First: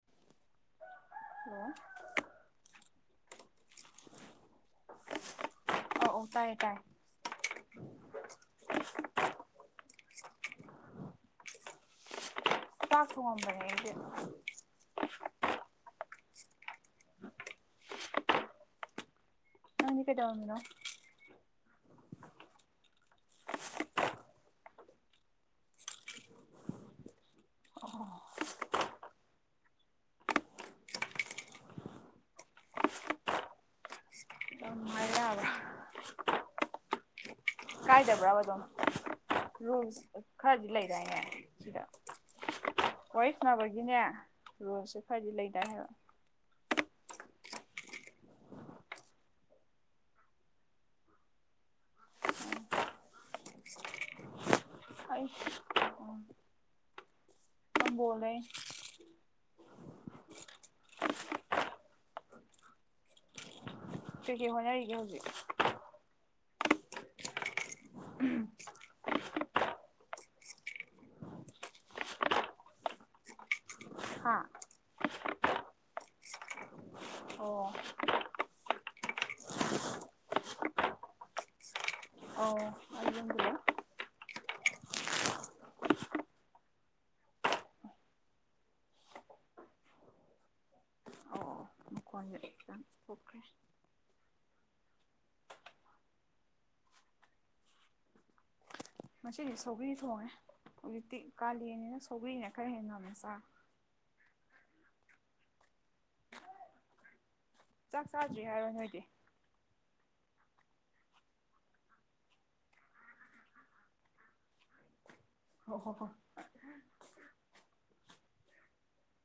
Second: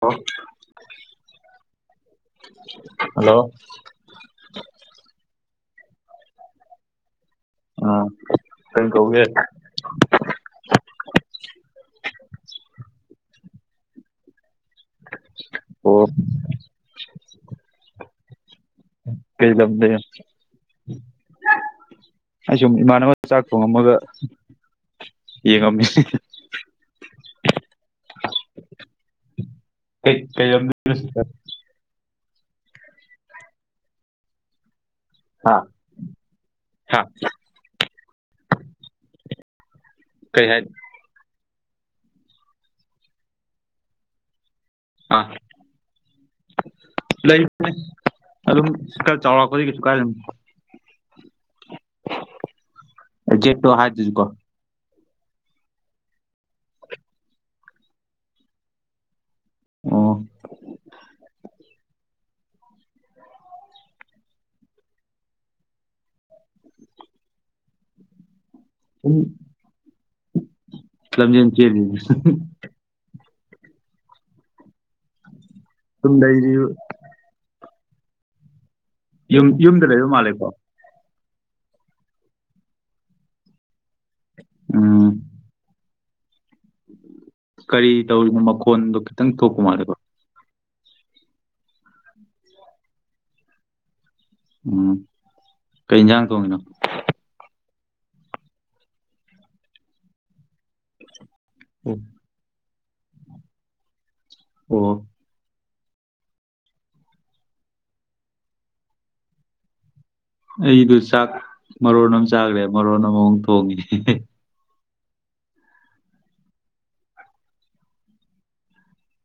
ꯑꯣ hello hello ꯑꯣ ꯑꯣ ꯇꯥꯏꯦ ꯇꯥꯏ ꯎꯝ ꯀ ꯀꯧꯒꯦ [unintelligible] ꯐꯝꯕꯦꯗꯤ ꯀꯩ ꯂꯝꯝꯕ ꯅꯪꯗꯤ ꯀꯩꯗꯧꯔꯝꯃꯤꯅꯣ ꯑꯩ ꯁꯨꯝ ꯏꯃꯥꯟꯅꯕ ꯆꯥꯛ ꯊꯣꯡꯉꯝꯃꯒ ꯌꯦꯡꯉꯝꯃꯤ ꯑꯣ ꯀꯩ ꯑꯁ ꯌꯥꯝ ꯍꯥꯏꯕ ꯌꯥꯕ꯭ꯔꯥ ꯍꯥ ꯍ ꯀꯥꯏꯗꯕ꯭ꯔꯥꯕ ꯑꯗꯨꯝ ꯔꯨ ꯀꯩ ꯍꯥꯏ ꯈꯔꯗꯤ ꯂꯩꯔꯏꯅꯦ ꯁꯤꯗ ꯋꯥꯣꯏꯁꯅꯥꯕꯒꯤꯅꯦ ꯔꯣꯜꯁꯦ ꯈꯔꯗꯤ ꯂꯩꯗꯥ ꯍꯥꯏꯕ ꯂꯩ ꯑꯗꯨ ꯀ ꯆꯥꯎ ꯀꯁꯨ ꯀꯥꯏ ꯦꯣ ꯍꯥꯏꯥꯏꯖꯀ ꯑꯩ ꯐꯂꯦ ꯑ ꯀꯩꯀꯩ ꯍꯣꯠꯅꯔꯤꯒꯦ ꯍꯧꯖꯤꯛ ꯎ ꯂꯝꯖ ꯀꯦ ꯍꯥ ꯄꯨꯗꯏꯔꯤꯨ ꯑꯣ ꯌꯨꯝ ꯌꯨꯝꯗ ꯂꯩꯕ ꯃꯥꯜꯂꯦꯀꯣ ꯑꯧ ꯑꯩ ꯌꯨꯝꯗ ꯂꯩ ꯑꯝ ꯀꯔꯤ ꯇꯧꯔꯤꯕꯅꯣ ꯃꯈꯣꯟꯗꯣ ꯊꯣꯛꯄ ꯃꯥꯜꯂꯦꯕꯣ ꯑꯧ ꯑꯧ ꯃꯈꯣꯟꯁꯦ ꯈꯤꯇꯪ ꯊꯣꯛꯈ꯭ꯔꯦ ꯎꯝ ꯀꯩ ꯌꯦꯟꯁꯥꯡ ꯊꯣꯡꯉꯤꯅꯣ ꯃꯆꯗꯤ ꯁꯧꯒ꯭ꯔꯤ ꯊꯣꯡꯉꯦ ꯍꯧꯖꯤꯛꯇꯤ ꯀꯥꯂꯅꯤꯅ ꯁꯧꯒ꯭ꯔꯤꯅ ꯈꯔ ꯍꯦ ꯉꯃꯣ ꯁꯥ ꯑꯣ ꯆꯥꯛ ꯆꯥꯗ꯭ꯔꯤ ꯍꯥꯏꯔꯣ ꯅꯣꯏꯗꯤ ꯑꯩꯗꯨ ꯆꯥꯛ ꯃꯔꯣꯟ ꯑꯃ ꯆꯥꯈ꯭ꯔꯦ ꯃꯔꯣꯟ ꯑꯃꯃꯑꯣꯛ ꯊꯣꯡꯉꯦ ꯍ ꯍꯣ ꯍꯣ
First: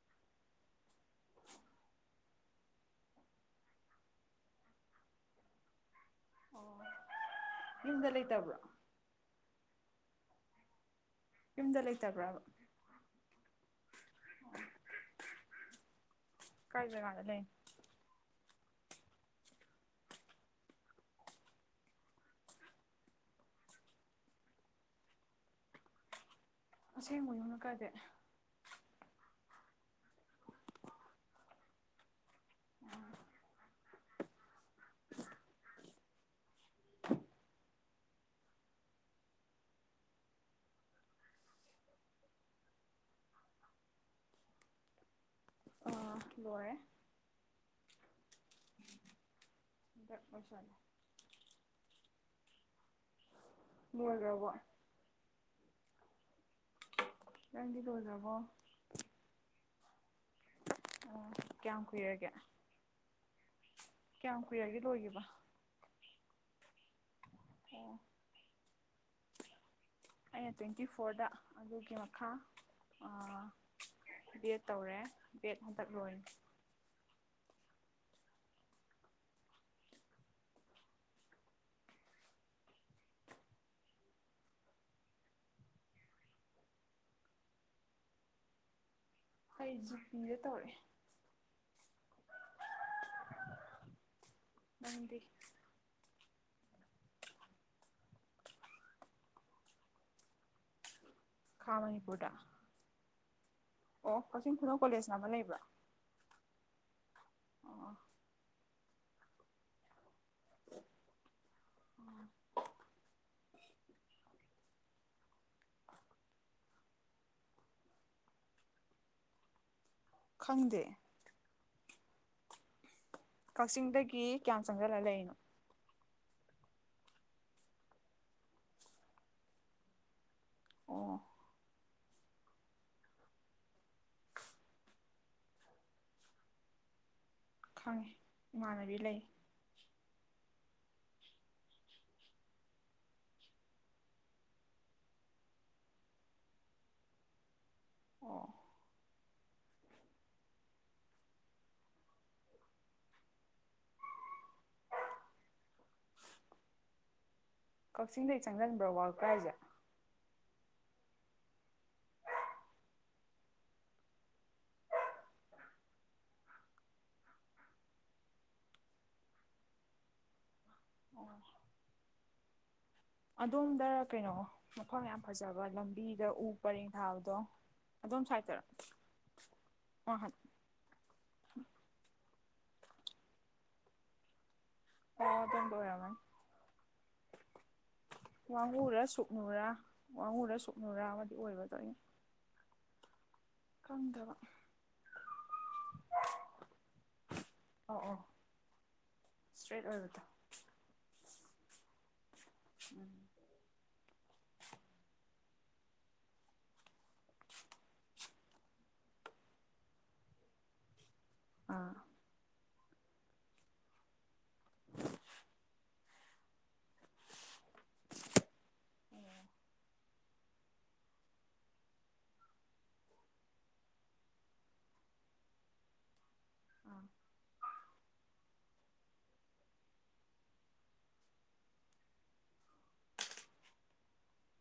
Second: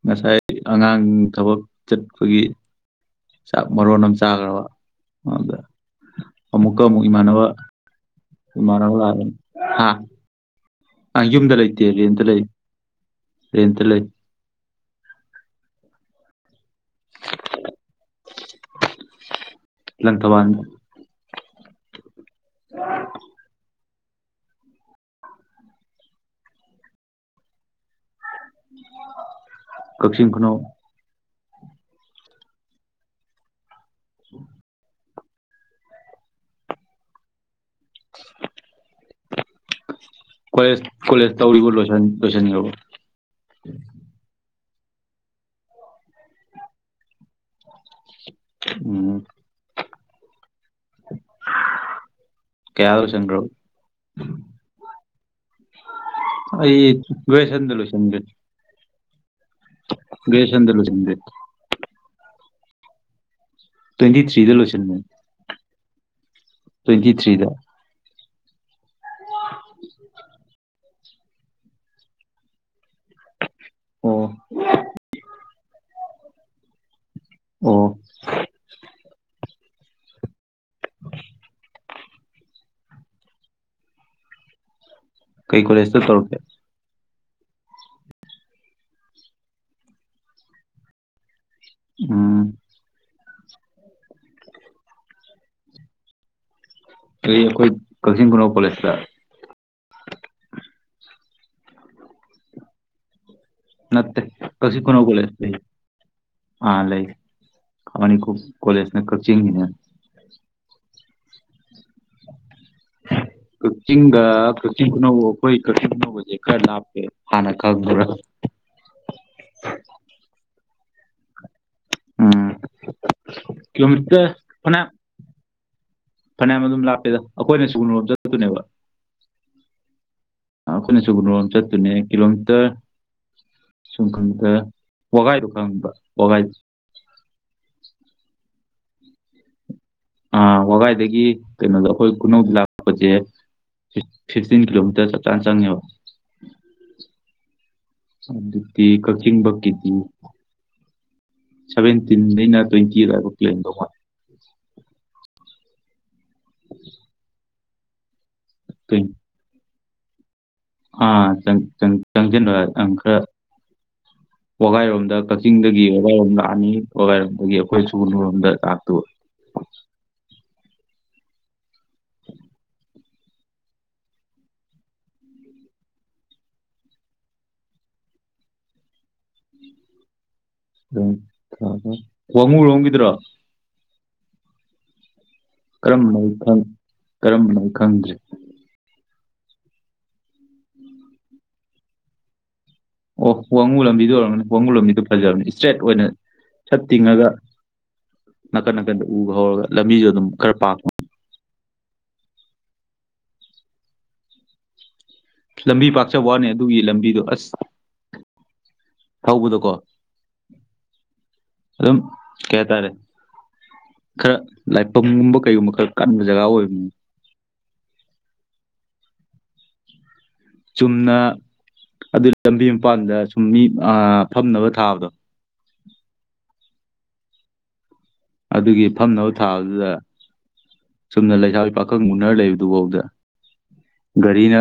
ꯉꯁꯥꯏ ꯑꯉꯥꯡ ꯊꯕꯛ ꯆꯠꯄꯒꯤ ꯆꯥꯛ ꯃꯔꯣꯟ ꯑꯃ ꯆꯥꯈ꯭ꯔꯕ ꯑꯗꯨꯗ ꯑꯃꯨꯛꯀ ꯑꯃꯨꯛ ꯏꯃꯥꯟꯅꯕ ꯗ ꯂꯩ ꯇꯕ꯭ꯔꯣ ꯏꯃꯥꯟꯅꯕ ꯂꯥꯛꯑꯦ ꯍꯥ ꯑ ꯌꯨꯝꯗ ꯂꯩ ꯂꯩꯇꯦꯜꯂꯤ ꯂꯩ ꯔꯦꯠꯇ ꯂꯩ ꯀꯩꯗ ꯖꯥꯒꯥꯗ ꯂꯩꯅꯣ ꯂ ꯂꯪꯀꯕꯥꯥꯟꯅ ꯑ ꯑꯁꯦꯡꯕ ꯌꯨꯝꯅ ꯀꯗꯦ ꯀꯛꯆꯤꯡ ꯈꯨꯅꯣ [unintelligible] [unintelligible] ꯀꯣꯂꯦꯖ ꯀꯣꯂꯦꯖ ꯇꯧꯔꯤꯕ ꯂꯣꯏꯁꯤꯟꯈꯕ ꯂꯣꯏꯔꯦ ꯎꯝ [inaudible] ꯀꯌꯥꯗ ꯂꯣꯏꯆꯟꯒꯔꯣ ꯂꯣꯏꯒꯕꯣ ꯑꯩ ꯒ꯭ꯔꯦꯖꯦꯁꯟ ꯗ ꯅꯪꯗꯤ ꯂꯣꯏꯁꯟꯒꯔꯦ ꯂꯣꯏꯈ꯭ꯔꯕꯣ ꯒ꯭ꯔꯦꯖꯦꯁꯟ ꯗ ꯂꯣꯏꯁꯟꯒꯔꯦ ꯀꯌꯥꯝ ꯀꯨꯏꯔꯒꯦ ꯇ꯭ꯋꯦꯟꯇꯤ ꯀꯌꯥꯝ ꯊ꯭ꯔꯤꯗ ꯀꯨꯏꯔꯒꯦ ꯂꯣꯏꯁꯤꯟꯃꯦ ꯂꯣꯏꯈꯤꯕ ꯇ꯭ꯋꯦꯟꯇꯤ ꯊ꯭ꯔꯤꯗ ꯑꯣ ꯇꯋꯦꯟꯇꯤ ꯐꯣꯔꯗ ꯑꯗꯨꯒꯤ ꯃꯈꯥ ꯑꯣ ꯕꯤ ꯑꯦꯠ ꯇꯧꯔꯦ ꯕꯤ ꯑꯦꯠ ꯍꯟꯗꯛ ꯂꯣꯏꯅꯤ [unintelligible] ꯀꯩ ꯀꯣꯂꯦꯖꯁꯨ ꯇꯧꯔꯛꯀꯦ ꯍꯁꯗ ꯇꯧꯔꯑꯦ ꯎꯝ ꯑꯗꯤ ꯑꯩ ꯑꯩꯈꯣꯏ ꯀꯛꯆꯤꯡ ꯀꯨꯅꯣ ꯄꯣꯂꯦꯖꯇ ꯈꯥꯃꯅꯤ ꯄꯇ ꯅꯠꯇ ꯀꯁꯤ ꯀꯣꯂꯦꯖꯅ ꯈꯨꯨꯅꯕꯨꯣꯂ ꯑꯃ ꯂꯩ ꯂꯩꯕ꯭ꯔꯥ ꯑꯥ ꯂꯩꯥꯏ ꯑꯣ ꯈꯅꯤ ꯀꯣꯂꯦꯖꯅꯦ ꯀꯛꯆꯤꯡꯅꯦ [unintelligible] ꯀꯛꯆꯤꯡꯒ ꯀꯛꯆꯤꯡ ꯈꯨꯅꯧ ꯑꯩꯈꯣꯏ ꯀꯛꯆꯤꯡ ꯑꯅꯧꯕꯁꯦ ꯈꯔ ꯂꯥꯞꯄꯦ ꯍꯥꯟꯅ ꯈꯪꯕ꯭ꯔꯥ [unintelligible] ꯈꯪꯗꯦ ꯎꯝ ꯀꯛꯆꯤꯡꯗꯒꯤ ꯀꯤꯂꯣꯃꯤꯇꯔ ꯀꯌꯥꯝ ꯐꯅꯌꯥꯝ ꯆꯪꯁꯤꯜꯂ ꯂꯩꯅꯣ ꯐꯅꯌꯥꯝ ꯑꯗꯨꯝ ꯂꯥꯞꯇꯦꯗ ꯑꯩꯈꯣꯏꯅ ꯁꯤꯒꯨꯝꯅꯣꯝ ꯆꯛꯇꯅꯦꯕ ꯑꯩꯈꯣꯏꯅ ꯑꯣ ꯁꯒꯟꯔꯣꯝ ꯆꯠꯇꯨꯅꯦ ꯀꯤꯂꯣꯃꯤꯇꯔ ꯁꯨꯝ ꯈꯪꯗ ꯋꯥꯒꯥꯏꯗꯣ ꯈꯪꯕ ꯋꯥꯒꯥꯏꯗꯨ ꯈꯪꯉꯦ ꯏꯃꯥꯟꯅꯕꯤ ꯂꯩ ꯑ ꯋꯥꯒꯥꯏꯗꯒꯤ ꯀꯩꯅꯣꯗꯣ ꯑꯩꯈꯣꯏ ꯈꯨꯅꯧꯗ ꯂꯥꯛꯄꯁꯦ ꯐꯤꯁꯇꯤꯟ ꯀꯤꯂꯣꯃꯤꯇꯔ ꯆ ꯆꯥꯟꯁ ꯆꯥꯡꯦꯕ ꯑꯣ ꯤ ꯀꯛꯆꯤꯡꯕꯀꯤꯇ ꯁꯚꯦꯟꯇꯤꯟꯗꯩꯅ ꯇ꯭ꯋꯦꯟꯇꯤꯒꯕ ꯄ꯭ꯂꯦꯟꯗꯧ ꯃꯥꯦ [unintelligible] ꯀꯛꯆꯤꯡꯗꯒꯤ ꯆꯪꯁꯤꯟꯕ꯭ꯔꯥ ꯇ꯭ꯋꯦꯟ ꯋꯥꯔꯜ ꯀ꯭ꯔꯥꯏꯁꯦ ꯑꯥ ꯆꯪꯁꯤꯟꯣꯪ ꯈꯔ ꯋꯥꯒꯥꯏꯔꯣꯝꯗ ꯀꯛꯆꯤꯡꯗꯒꯤ ꯋꯥꯒꯥꯏꯔꯣꯝ ꯂꯥꯛꯑꯅꯤ ꯋꯥꯒꯥꯏꯔꯣꯝꯗꯒꯤ ꯑꯩꯈꯣꯏ ꯁꯨꯅꯔꯣꯝꯗ ꯂꯥꯛꯇꯕ [unintelligible] ꯑꯣ ꯑꯗꯣꯝꯗ ꯀꯩꯅꯣ ꯃꯐꯝ ꯌꯥꯝ ꯐꯖꯕ ꯂꯝꯕꯤꯗ ꯎ ꯄꯔꯦꯡ ꯊꯥꯕꯗꯣ ꯑꯣꯝ ꯁꯋꯥꯇꯔꯛ ꯑ ꯎꯝ ꯋꯥꯍꯨ ꯂꯣꯡꯈꯤꯗ꯭ꯔꯣ ꯑꯣ ꯑꯗꯣꯝꯗ ꯑꯣꯏꯔꯝꯃꯅꯤ ꯀꯔꯝꯅ ꯀꯔꯅ ꯈꯪꯗ꯭ꯔꯦ ꯋꯥꯉꯨꯔ ꯁꯨꯞꯛꯅꯨꯔ ꯋꯥꯉꯨꯔ ꯁꯨꯞꯛꯅꯨꯔ ꯑꯃꯗꯤ ꯑꯣꯏꯒꯗꯅꯦ ꯑꯣ ꯋꯥꯡꯉꯨ ꯂꯝꯕꯤꯗꯨ ꯑꯣꯏꯔꯔꯕꯅꯤ ꯋꯥꯡꯉꯨ ꯂꯝꯕꯤꯗꯨꯣ ꯐꯖꯕꯅꯤ ꯏꯁꯇ꯭ꯔꯦꯠ ꯑꯣꯏꯅ ꯁꯠ ꯇꯤꯡꯉꯒ꯫ ꯑꯣ ꯑꯣ ꯅꯥꯀꯟ ꯅꯥꯀꯟꯗ ꯎꯕ ꯍꯧꯔꯒ ꯏꯁꯇ꯭ꯔꯦꯠ ꯂꯝꯕꯤꯁꯨ ꯑꯣꯏꯕꯗꯣ ꯑꯗꯨꯝ ꯈꯔ ꯄꯥꯛꯄ꯫ [inaudible] ꯂꯝꯕꯤ ꯄꯥꯛꯆꯋꯥꯅꯤ ꯑꯗꯨꯒꯤ ꯂꯝꯕꯤꯗꯣ ꯑꯁ꯫ ꯊꯧꯕꯗꯀꯣ ꯑꯥ ꯑꯗꯨꯝ꯫ ꯀꯩ ꯇꯔꯦ꯫ ꯈꯔ ꯂꯥꯏꯐꯝꯒꯨꯝꯕ ꯀꯩꯒꯨꯝꯕ ꯈꯔ ꯀꯟꯕ ꯖꯒꯥ ꯑꯣꯏꯕꯅꯤ꯫ ꯆꯨꯝꯅ꯫ ꯑꯗꯨꯗꯤ ꯂꯝꯕꯤ ꯃꯄꯥꯟꯗ ꯁꯨꯝ ꯃꯤ ꯐꯝꯅꯕ ꯊꯥꯕꯗꯣ꯫ ꯑꯗꯨꯒꯤ ꯐꯝꯅꯕ ꯊꯥꯕꯗꯨꯗ꯫ ꯆꯨꯝꯅ ꯂꯩꯁꯥ ꯄꯥꯈꯪ ꯎꯅꯔ ꯂꯩꯕꯗꯨꯐꯥꯎꯗ꯫ ꯒꯥꯔꯤꯅ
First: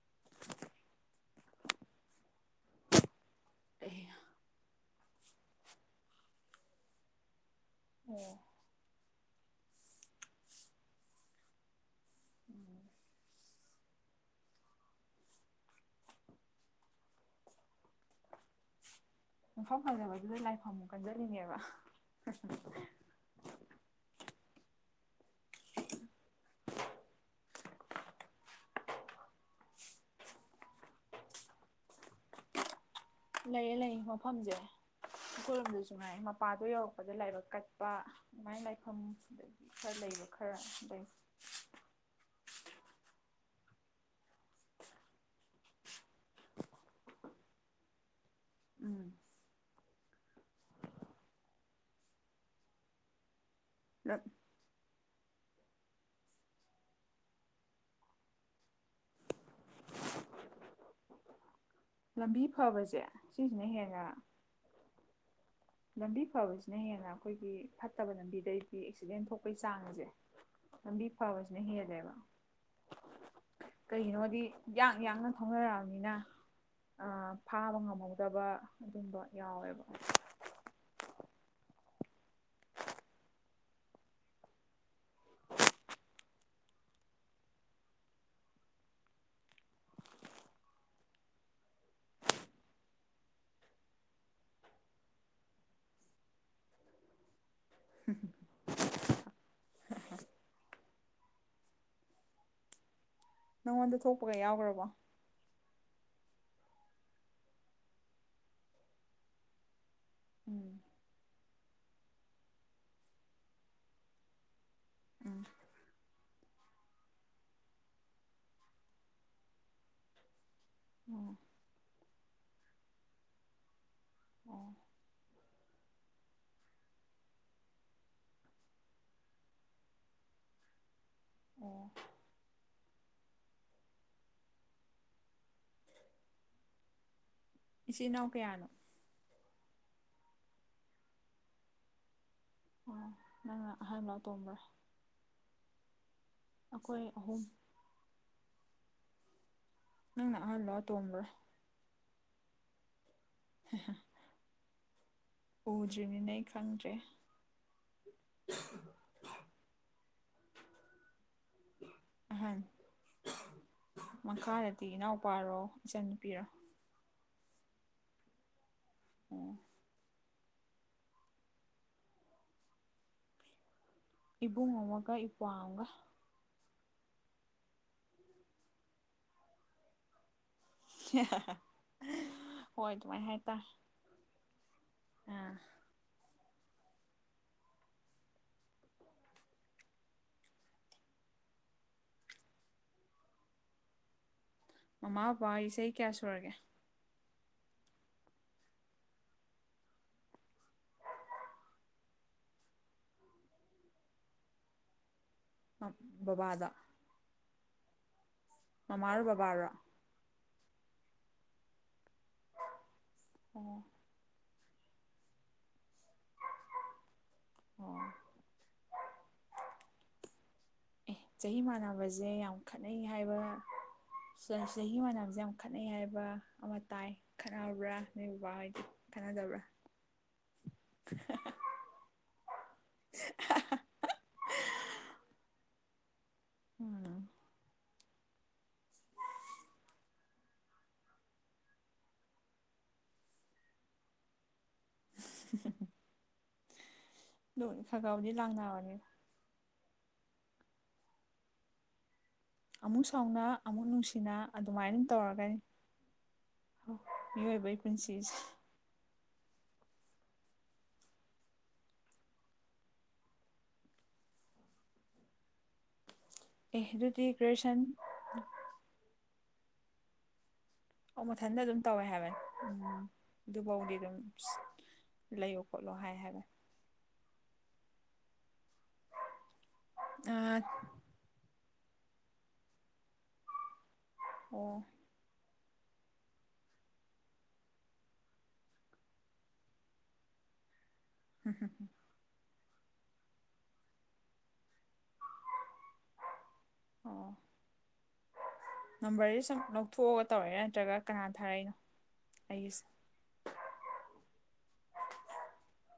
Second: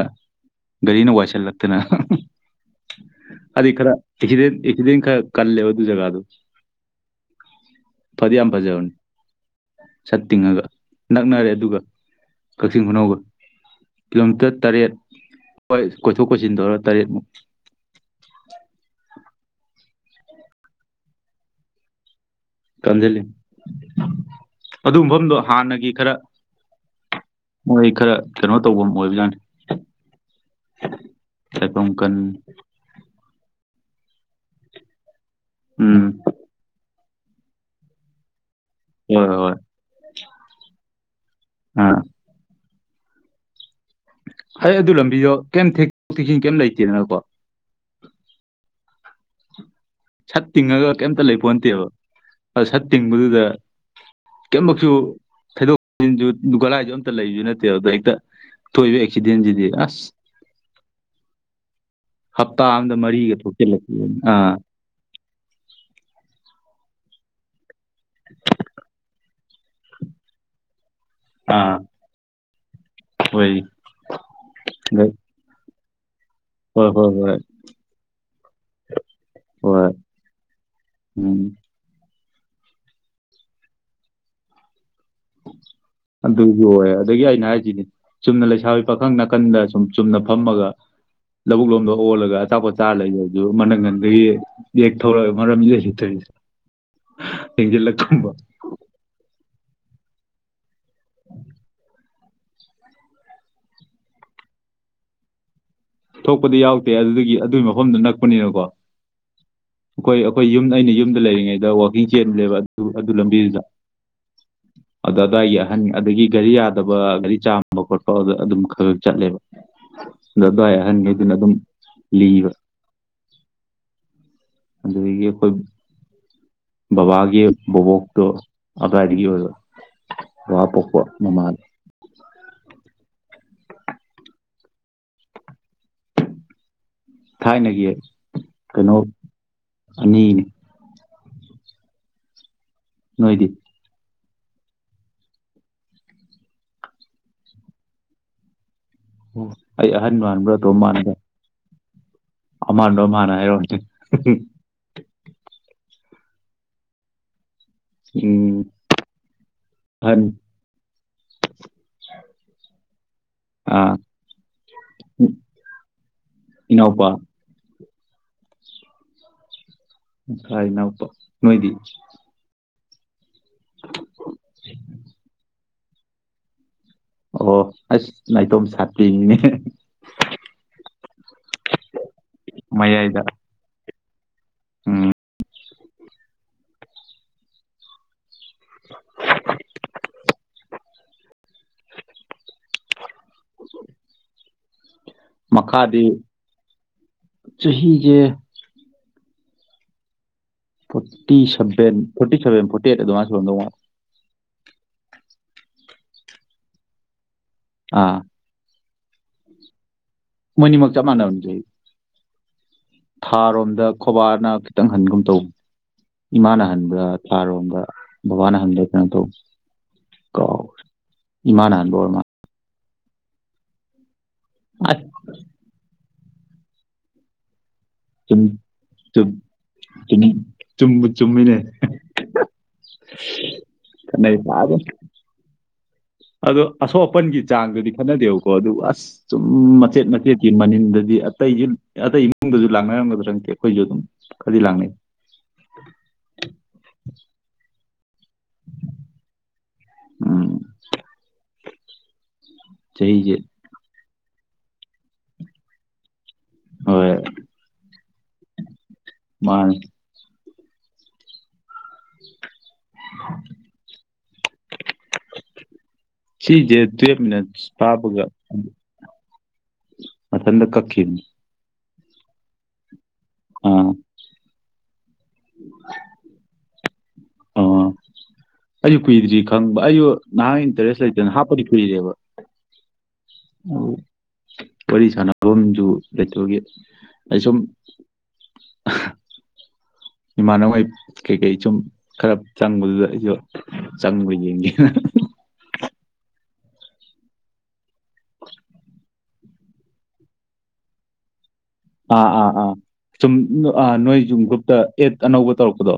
ꯒꯥꯔꯤꯅ ꯋꯥꯏꯁꯤꯜꯂꯛꯇꯅ꯫ ꯑꯗꯤ ꯈꯔ ꯑꯩ ꯏꯁꯤꯗꯦꯟ ꯈ ꯀꯜ ꯂꯦꯑꯣ ꯑꯗꯨ ꯖꯒꯥ ꯑꯗꯨ꯫ ꯄꯗꯤ ꯑꯣ ꯌꯥꯝ ꯐꯖꯥꯕꯅꯤ ꯆꯠ ꯇꯤꯉꯒ꯫ ꯅꯛꯅꯔꯦ ꯑꯗꯨꯒ ꯀꯛꯆꯤꯡ ꯈꯨꯅꯧꯒ꯫ ꯀꯤꯂꯣꯃꯤꯇꯔ ꯇꯔꯦꯠ ꯍꯣꯏ ꯀꯣꯏꯊꯣꯛ ꯀꯣꯏꯁꯤꯟ ꯇꯧꯔ ꯇꯔꯦꯠꯃꯨꯛ꯫ [inaudible] ꯃꯐꯝ ꯐꯖꯕꯗꯨꯗ ꯂꯥꯏꯐꯝꯃꯨꯛ ꯀꯟꯖꯜꯂꯤꯅꯦꯕ꯫ ꯀꯟꯁꯤꯜꯂꯤ ꯑꯗꯨ ꯃꯐꯝꯗꯣ ꯍꯥꯟꯅꯒꯤ ꯈꯔ꯫ ꯃꯣꯏ ꯈꯔ ꯀꯩꯅꯣ ꯇꯐꯝ ꯑꯣꯏꯕꯖꯅꯤ꯫ ꯂꯥꯏꯐꯝ ꯀꯜ꯫ ꯂꯩꯌꯦ ꯂꯩ ꯃꯐꯝꯁꯦ ꯑꯩꯈꯣꯏꯂꯣꯝꯗꯁꯨ ꯎꯝ ꯉꯥꯏ ꯃꯄꯥꯗꯣ ꯌꯧ꯫ ꯑꯄꯗ ꯂꯥꯏꯕꯛ ꯀꯠꯄ ꯑꯗꯨꯃꯥꯏ ꯂꯥꯏꯐꯝ ꯍꯣꯏ ꯑꯗꯒꯤ ꯈꯔ ꯂꯩꯕ ꯈꯔ ꯑ꯫ ꯑꯝ꯫ ꯑꯩ ꯑꯗꯨ ꯂꯝꯕꯤꯗꯣ ꯀꯩꯝ ꯊꯦꯛ ꯊꯦꯛꯆꯟ ꯀꯩꯝ ꯂꯩꯇꯦꯗꯅꯀꯣ꯫ ꯎꯝ ꯁꯠ ꯇꯤꯡꯉꯒ ꯀꯩꯝꯇ ꯂꯩꯄꯣꯇꯦꯕ ꯑ ꯁꯠ ꯇꯤꯡꯕꯗꯨꯗ꯫ ꯀꯩꯝꯃꯛꯁꯨ ꯊꯩꯗꯣꯛꯁꯨ ꯒꯂꯥꯏꯁꯨ ꯑꯝꯇ ꯂꯩꯕꯁꯨ ꯅꯠꯇꯦ ꯑꯗꯨꯗꯣ ꯍꯦꯛꯇ꯫ ꯊꯣꯏꯕ ꯑꯀꯁꯤꯗꯟꯁꯤꯗꯤ ꯑꯁ꯫ ꯂꯝꯕꯤ ꯍꯞꯇꯥ ꯑꯝꯗ ꯐꯕꯁꯦ ꯃꯔꯤꯒ ꯁꯤꯁꯤꯅ ꯊꯣꯛꯆꯤꯜꯂꯛꯄ ꯍꯦꯟꯅ ꯑꯥ꯫ ꯂꯝꯕꯤ ꯐꯕꯁꯤꯅ ꯍꯦꯟꯅ ꯑꯩꯈꯣꯏꯒꯤ ꯐꯠꯇꯕ ꯂꯝꯕꯤꯗꯩꯗꯤ ꯑꯦꯛꯁꯤꯗꯦꯟ ꯊꯣꯛꯄꯒꯤ ꯆꯥꯡ ꯑꯁꯦ꯫ ꯑꯕꯤ ꯐꯥꯋꯥꯖꯤꯅ ꯑꯥ ꯍꯦꯜꯂꯦꯕ꯫ ꯑꯣꯏ ꯀꯩꯒꯤꯅꯣꯗꯤ ꯌꯥꯡ ꯌꯥꯡꯅ ꯊꯥꯎꯅꯔꯛꯑꯃꯤ꯫ ꯅ ꯍꯣꯏ ꯍꯣꯏ ꯍꯣꯏ ꯐꯥꯕ ꯉꯝꯍꯧꯗꯕ ꯑꯗꯨꯝꯕ ꯌꯥꯎꯋꯦꯕ꯫ ꯍꯣꯏ ꯎꯝ꯫ ꯑꯗꯨ꯫ ꯌꯣꯏꯑꯦ ꯑꯗꯒꯤ ꯑꯩꯅ ꯍꯥꯏꯔꯤꯁꯤꯅꯦ ꯆꯨꯝꯅ ꯂꯩꯁꯥꯕꯤ ꯄꯥꯈꯪ ꯅꯥꯀꯟꯗ ꯁꯨꯝ ꯆꯨꯝꯅ ꯐꯝꯃꯒ꯫ ꯂꯧꯕꯨꯛ ꯂꯣꯝꯗ ꯑꯣꯜꯂꯒ ꯑꯆꯥꯄꯣꯠ ꯆꯥꯔ ꯂꯩꯕꯗꯨ ꯃꯅꯪꯉꯟꯗꯒꯤ ꯌꯦꯛ ꯊꯧꯔꯑꯒ ꯃꯔꯝꯁꯤꯗ ꯍꯤꯊꯣꯏ꯫ ꯊꯦꯡꯖꯤꯂꯛ ꯀꯝꯕ꯫ ꯅꯪꯉꯣꯟꯗ ꯊꯣꯛꯄꯒ ꯌꯥꯎꯈ꯭ꯔꯕꯣ꯫ ꯊꯣꯛꯄꯗꯤ ꯌꯥꯎꯗꯦ ꯑꯗꯨꯗꯒꯤ ꯑꯗꯨꯒꯤ ꯃꯐꯝꯗꯨꯣ ꯅꯛꯄꯅꯤꯅꯀꯣ꯫ ꯑꯩꯈꯣꯏ ꯑꯩꯈꯣꯏ ꯌꯨꯝ ꯎꯝ ꯑꯩꯅ ꯌꯨꯝꯗ ꯂꯩꯔꯤꯉꯩꯗ ꯋꯥꯛꯀꯤꯡ ꯆꯦꯟꯕꯅꯦꯕ ꯑꯗꯨ ꯑꯗꯨ ꯂꯝꯕꯤꯗꯨꯗ꯫ [inaudible] ꯑꯗꯨꯗ ꯎꯝ ꯑꯋꯥꯏꯒꯤ ꯑꯍꯟ ꯑꯗꯒꯤ ꯒꯥꯔꯤ ꯌꯥꯗꯕ ꯒꯥꯔꯤ ꯆꯥꯝꯕ ꯈꯣꯠꯄ ꯑꯗꯨꯝ ꯈ ꯈꯛ ꯆꯠꯂꯦꯕ꯫ ꯑꯗꯨꯋꯥꯏ ꯑꯍꯟꯅꯤ ꯑꯗꯨꯅ ꯑꯣ ꯑꯗꯨꯝ ꯂꯤꯕ꯫ ꯑꯣ ꯑꯗꯨꯗꯒꯤ ꯑꯩꯈꯣꯏ꯫ ꯕꯕꯥꯒꯤ ꯕꯕꯣꯛꯇꯣ ꯑꯗꯨꯗꯥꯏꯗꯒꯤ ꯑꯣꯏꯕ ꯕꯥ ꯄꯣꯛꯄ꯫ ꯃꯃꯜ꯫ ꯑꯣ ꯊꯥꯏꯅꯒꯤ ꯏꯆꯤꯜ ꯏꯅꯥꯎ ꯀꯌꯥꯅꯣ ꯀꯩꯅꯣ ꯑꯅꯤꯅꯤ꯫ ꯑꯣ ꯅꯣꯏꯗꯤ ꯅꯪꯅ ꯑꯍꯟꯂ ꯇꯣꯝꯕ꯭ꯔꯥ꯫ ꯑꯩꯈꯣꯏ ꯑꯍꯨꯝ꯫ ꯑꯣ ꯑꯩ ꯑꯍꯟ ꯅꯪꯅ ꯃꯥꯟꯕ꯭ꯔꯥ ꯑꯍꯜꯂꯣ ꯑꯗꯨꯣꯝ ꯃꯥꯟꯕ꯭ꯔꯥ ꯑꯇꯣꯝꯕ꯭ꯔꯥ ꯑꯃꯥꯟꯗꯣꯃꯅꯔꯣ ꯐꯗ꯭ꯔꯤꯅꯤꯅꯦ ꯑꯩ ꯈꯪꯗ꯭ꯔꯦ ꯎꯝ ꯐ ꯍꯥꯏꯝ ꯑꯥ ꯃꯈꯥꯗꯗꯤ ꯏꯅꯥꯎꯄꯥꯔꯣ ꯏꯆꯟꯟꯅꯨꯄꯤꯔꯣ ꯏꯅꯥꯎꯄꯥ ꯑꯣ ꯐꯥꯏꯅꯅꯥꯎꯄ ꯅꯣꯏꯗꯤ ꯏꯕꯨꯡ ꯑꯃꯒ ꯏꯄ꯭ꯋꯥ ꯑꯃꯒ ꯑꯣ ꯑꯁ ꯅꯥꯏꯇꯣꯝ ꯁꯥꯇꯅꯦ ꯍꯣꯏ ꯃꯌꯥꯏꯗ ꯑꯗꯨꯃꯥꯏꯅ ꯍꯥꯏꯇꯥꯔꯦ ꯎꯝ ꯑꯝ [unintelligible] [unintelligible] ꯃꯃꯥ ꯕꯕꯥ ꯏꯁꯩ ꯀꯌꯥ ꯁꯨꯔꯒꯦ ꯆꯍꯤꯍꯤꯒꯦ forty seven forty seven forty eight ꯑꯗꯨꯃꯁꯨꯝꯗꯉ ꯑꯝꯕꯕꯥꯗ ꯑꯥ ꯅ ꯃꯥꯔꯕꯕꯥꯥꯔꯣ ꯃꯅꯤꯃꯛ ꯆꯞ ꯃꯥꯟꯅꯔꯖꯩ ꯑꯣ ꯊꯥꯔꯣꯝꯗ ꯈꯣꯕꯥꯔꯅ ꯈꯤꯇꯪ ꯍꯟꯒꯨꯝ ꯇꯧꯕ ꯏꯃꯥꯅ ꯍꯟꯕꯗ ꯑꯥꯔꯣꯝꯗ ꯑꯣ ꯕꯕꯥꯅ ꯍꯪꯗꯦ ꯀꯩꯅꯣ ꯇꯧ ꯀꯥꯎ ꯆꯍꯤ ꯃꯥꯟꯅꯕꯁꯦ ꯌꯥꯝ ꯈꯠꯅꯩ ꯆꯍꯤꯒꯤ ꯑꯁ ꯃꯅꯌꯥꯝꯁꯦ ꯌꯥꯝ ꯈꯠꯅꯩ ꯍꯥꯏꯕ ꯑꯃ ꯇꯥꯏ ꯈꯠꯅ ꯆ ꯆ ꯆꯨꯝꯃꯤꯅꯦ ꯀ ꯌꯥꯕ ꯑꯣ ꯑꯁꯣꯛ ꯎꯝ ꯑꯄꯟꯒꯤ ꯆꯥꯡꯗꯨꯗꯤ ꯈꯠꯅꯗꯦꯕꯀꯣ ꯑꯗꯨ ꯑꯁ ꯆꯨꯝ ꯃꯆꯦꯠ ꯃꯆꯦꯠꯀꯤ ꯃꯅꯤꯟꯗꯗꯤ ꯑꯇꯩꯁꯨ ꯑꯇꯩ ꯏꯃꯨꯡꯗꯁꯨ ꯂꯥꯛꯅ ꯝꯒꯗꯔ ꯅꯇꯦ ꯑꯩꯈꯣꯏꯁꯨ ꯑꯗꯨꯝ ꯈꯔꯗꯤ ꯂꯥꯛꯅꯩ ꯈꯒꯥꯎꯗꯤ ꯂꯥꯡꯅ ꯋꯥꯅꯤ ꯎꯝ ꯑꯃꯨꯛ ꯆꯍꯤꯁꯦ ꯁꯥꯎꯅꯥ ꯑꯃꯨꯛ ꯅꯨꯡꯁꯤꯅ ꯑꯗꯨꯃꯥꯏꯅ ꯇꯧꯔꯒꯅꯤ ꯍꯣꯏ ꯃꯤꯑꯣꯏꯕꯩ ꯄꯨꯟꯁꯤꯁꯦ ꯃꯥ [unintelligible] ꯁꯤꯖꯦ ꯑꯦ ꯇ ꯑꯗꯨꯗꯤ ꯃꯤꯅꯠ ꯒ꯭ꯔꯦꯖꯨꯑꯦꯁꯟ ꯄꯥꯕꯒ ꯃꯊꯥꯟꯗ ꯀꯥꯛꯈꯤꯕꯅꯤ ꯑꯣ ꯃꯊꯟꯇ ꯑꯗꯨꯝ ꯇꯧꯋꯦ ꯍꯥꯏꯒꯦ ꯎꯝ ꯑꯥ ꯑꯗꯨꯐꯧꯗꯤ ꯑꯗꯨꯝ ꯂꯩꯌꯣ ꯈꯣꯠꯂꯣ ꯍꯥꯏ ꯍꯥꯏꯕꯅꯦ ꯑ ꯑꯩꯁꯨ ꯀꯨꯏꯗ꯭ꯔꯤ ꯈꯪꯕ ꯑꯩꯁꯨ ꯑꯥ ꯅꯍꯥꯛ ꯏꯟꯇꯔꯦꯁ ꯂꯩꯇꯅ ꯍꯥꯞ ꯈꯔꯥꯗꯤ ꯀꯨꯏꯔꯦꯕ ꯑꯣ ꯋꯥꯔꯤ ꯁꯅꯕ ꯊꯕꯛꯁꯨ ꯂꯩꯇꯒꯤ ꯑꯩ ꯁꯨꯝ ꯏꯃꯥꯟꯅꯕꯉꯩ ꯀꯩꯀꯩ ꯁꯨꯝ ꯈꯔ ꯆꯪꯕꯗꯨꯗ ꯑꯩꯁꯨ ꯆꯪꯕ ꯌꯦꯡꯒꯦꯅ ꯑꯣ ꯅꯝꯕꯔꯁꯦ ꯁꯨꯝ ꯂꯧꯊꯣꯛꯑꯒ ꯇꯧꯔꯛꯏꯔ ꯅꯠꯇ꯭ꯔꯒ ꯀꯅꯥ ꯊꯥꯔꯛꯏꯅꯣ ꯑꯥ ꯑꯥ ꯑꯥ ꯑꯩꯒꯤꯁꯦ ꯁꯨꯝ ꯑ ꯅꯣꯏ ꯁꯨꯝ ꯒ꯭ꯔꯨꯞꯇ ꯑꯦꯠ ꯑꯅꯧꯕ ꯇꯧꯔꯛꯄꯗꯣ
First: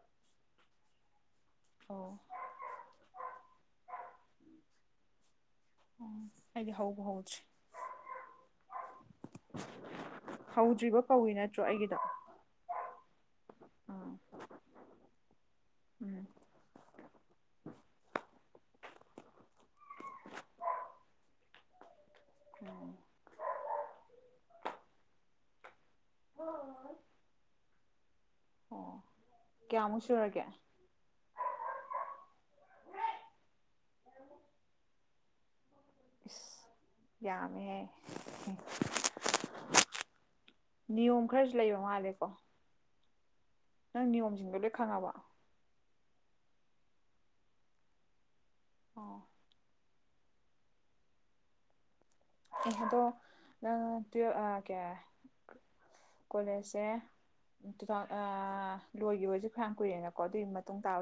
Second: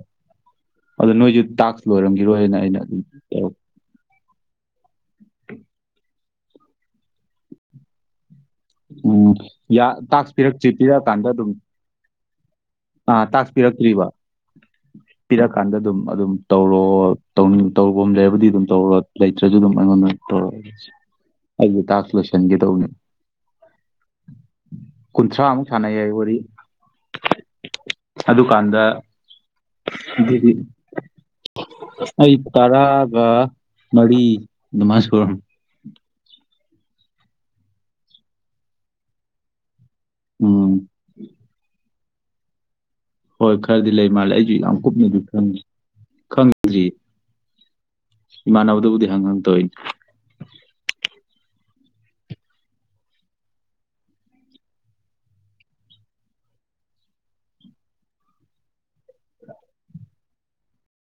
ꯑꯗꯣ ꯅꯣꯏꯁꯨ ꯇꯥꯛꯁ ꯑꯣ ꯂꯣꯏꯔꯝꯈꯤꯔꯣꯏ ꯍꯥꯏꯅ ꯑꯩꯅ ꯑꯗꯨꯝ ꯎꯝ ꯎ ꯑꯩꯗꯤ ꯍꯧꯕ ꯍꯧꯗ꯭ꯔꯤ ꯎꯝ ꯇꯥꯛ ꯄꯤꯔꯛꯁꯤ ꯍꯧꯗ꯭ꯔꯤꯕ ꯄꯤꯔꯛꯀꯥꯟꯗ ꯀꯧꯏ ꯑꯗꯨꯝ ꯅꯠꯇ꯭ꯔꯣ ꯑꯩꯒꯤꯗꯣ ꯑꯥ ꯇꯥꯛꯁꯄꯤꯔꯛꯇ꯭ꯔꯤꯕ ꯎꯝ ꯄꯤꯔꯛꯀꯥꯟꯗ ꯑꯗꯨꯝ ꯎꯝ ꯑꯗꯨꯝ ꯇꯧꯔꯣ ꯇꯧꯅꯤꯡ ꯇꯧꯕꯝ ꯂꯩꯔꯕꯨꯗꯤ ꯑꯗꯨꯝ ꯇꯧꯔꯣ ꯂꯩꯇ꯭ꯔꯁꯨ ꯑꯗꯨꯝ ꯑꯩꯉꯣꯡꯗ ꯇꯧꯔꯛꯑꯣ ꯑꯩꯁꯨ ꯇꯥꯛ ꯂꯣꯏꯁꯤꯟꯒ ꯇꯧꯕꯅꯤ ꯀꯨꯟꯊ꯭ꯔꯥꯃꯨꯛ ꯁꯥꯟꯅꯩꯌꯦ ꯋꯥꯔꯤ ꯑꯗꯨꯀꯥꯟꯗ ꯑꯣ ꯀꯌꯥꯃꯨꯛ ꯁꯨꯔꯒꯦ ꯑꯩ ꯇꯔꯥꯒ ꯃꯔꯤ ꯑꯗꯨꯃꯥꯏ ꯁꯨꯂꯝ ꯏꯁ ꯌꯥꯝꯃꯦꯍꯦ ꯎꯝ ꯅꯤꯌꯣꯝ ꯈꯔꯁꯨ ꯂꯩꯕ ꯃꯥꯜꯂꯦꯀꯣ ꯍꯣꯏ ꯈꯔꯗꯤ ꯂꯩ ꯅꯪ ꯃꯥꯜꯂꯦ ꯑꯩꯁꯨ ꯅꯤꯌꯣꯝꯁꯤꯡꯗꯣ ꯂꯣꯏ ꯌꯥꯝ ꯈꯪꯉꯕ ꯀꯨꯞꯅꯁꯨ ꯈꯪꯉꯦ ꯈꯪꯗ꯭ꯔꯤ ꯏꯃꯥꯟꯅꯕꯗꯨꯕꯨꯗꯤ ꯑꯣ ꯍꯪ ꯍꯪꯇꯧꯏꯅꯩ ꯏꯍꯗꯣ ꯅꯪ ꯇꯨꯋꯄ ꯀꯌꯥ ꯀꯣꯂꯦꯖꯁꯦ ꯇꯨ ꯊꯥꯎ ꯑ ꯂꯣꯏꯈꯤꯕ ꯐꯅꯌꯥꯝ ꯀꯨꯏꯔꯦꯅꯀꯣ ꯑꯗꯨꯒꯤ ꯃꯇꯨꯡ ꯇꯥꯕ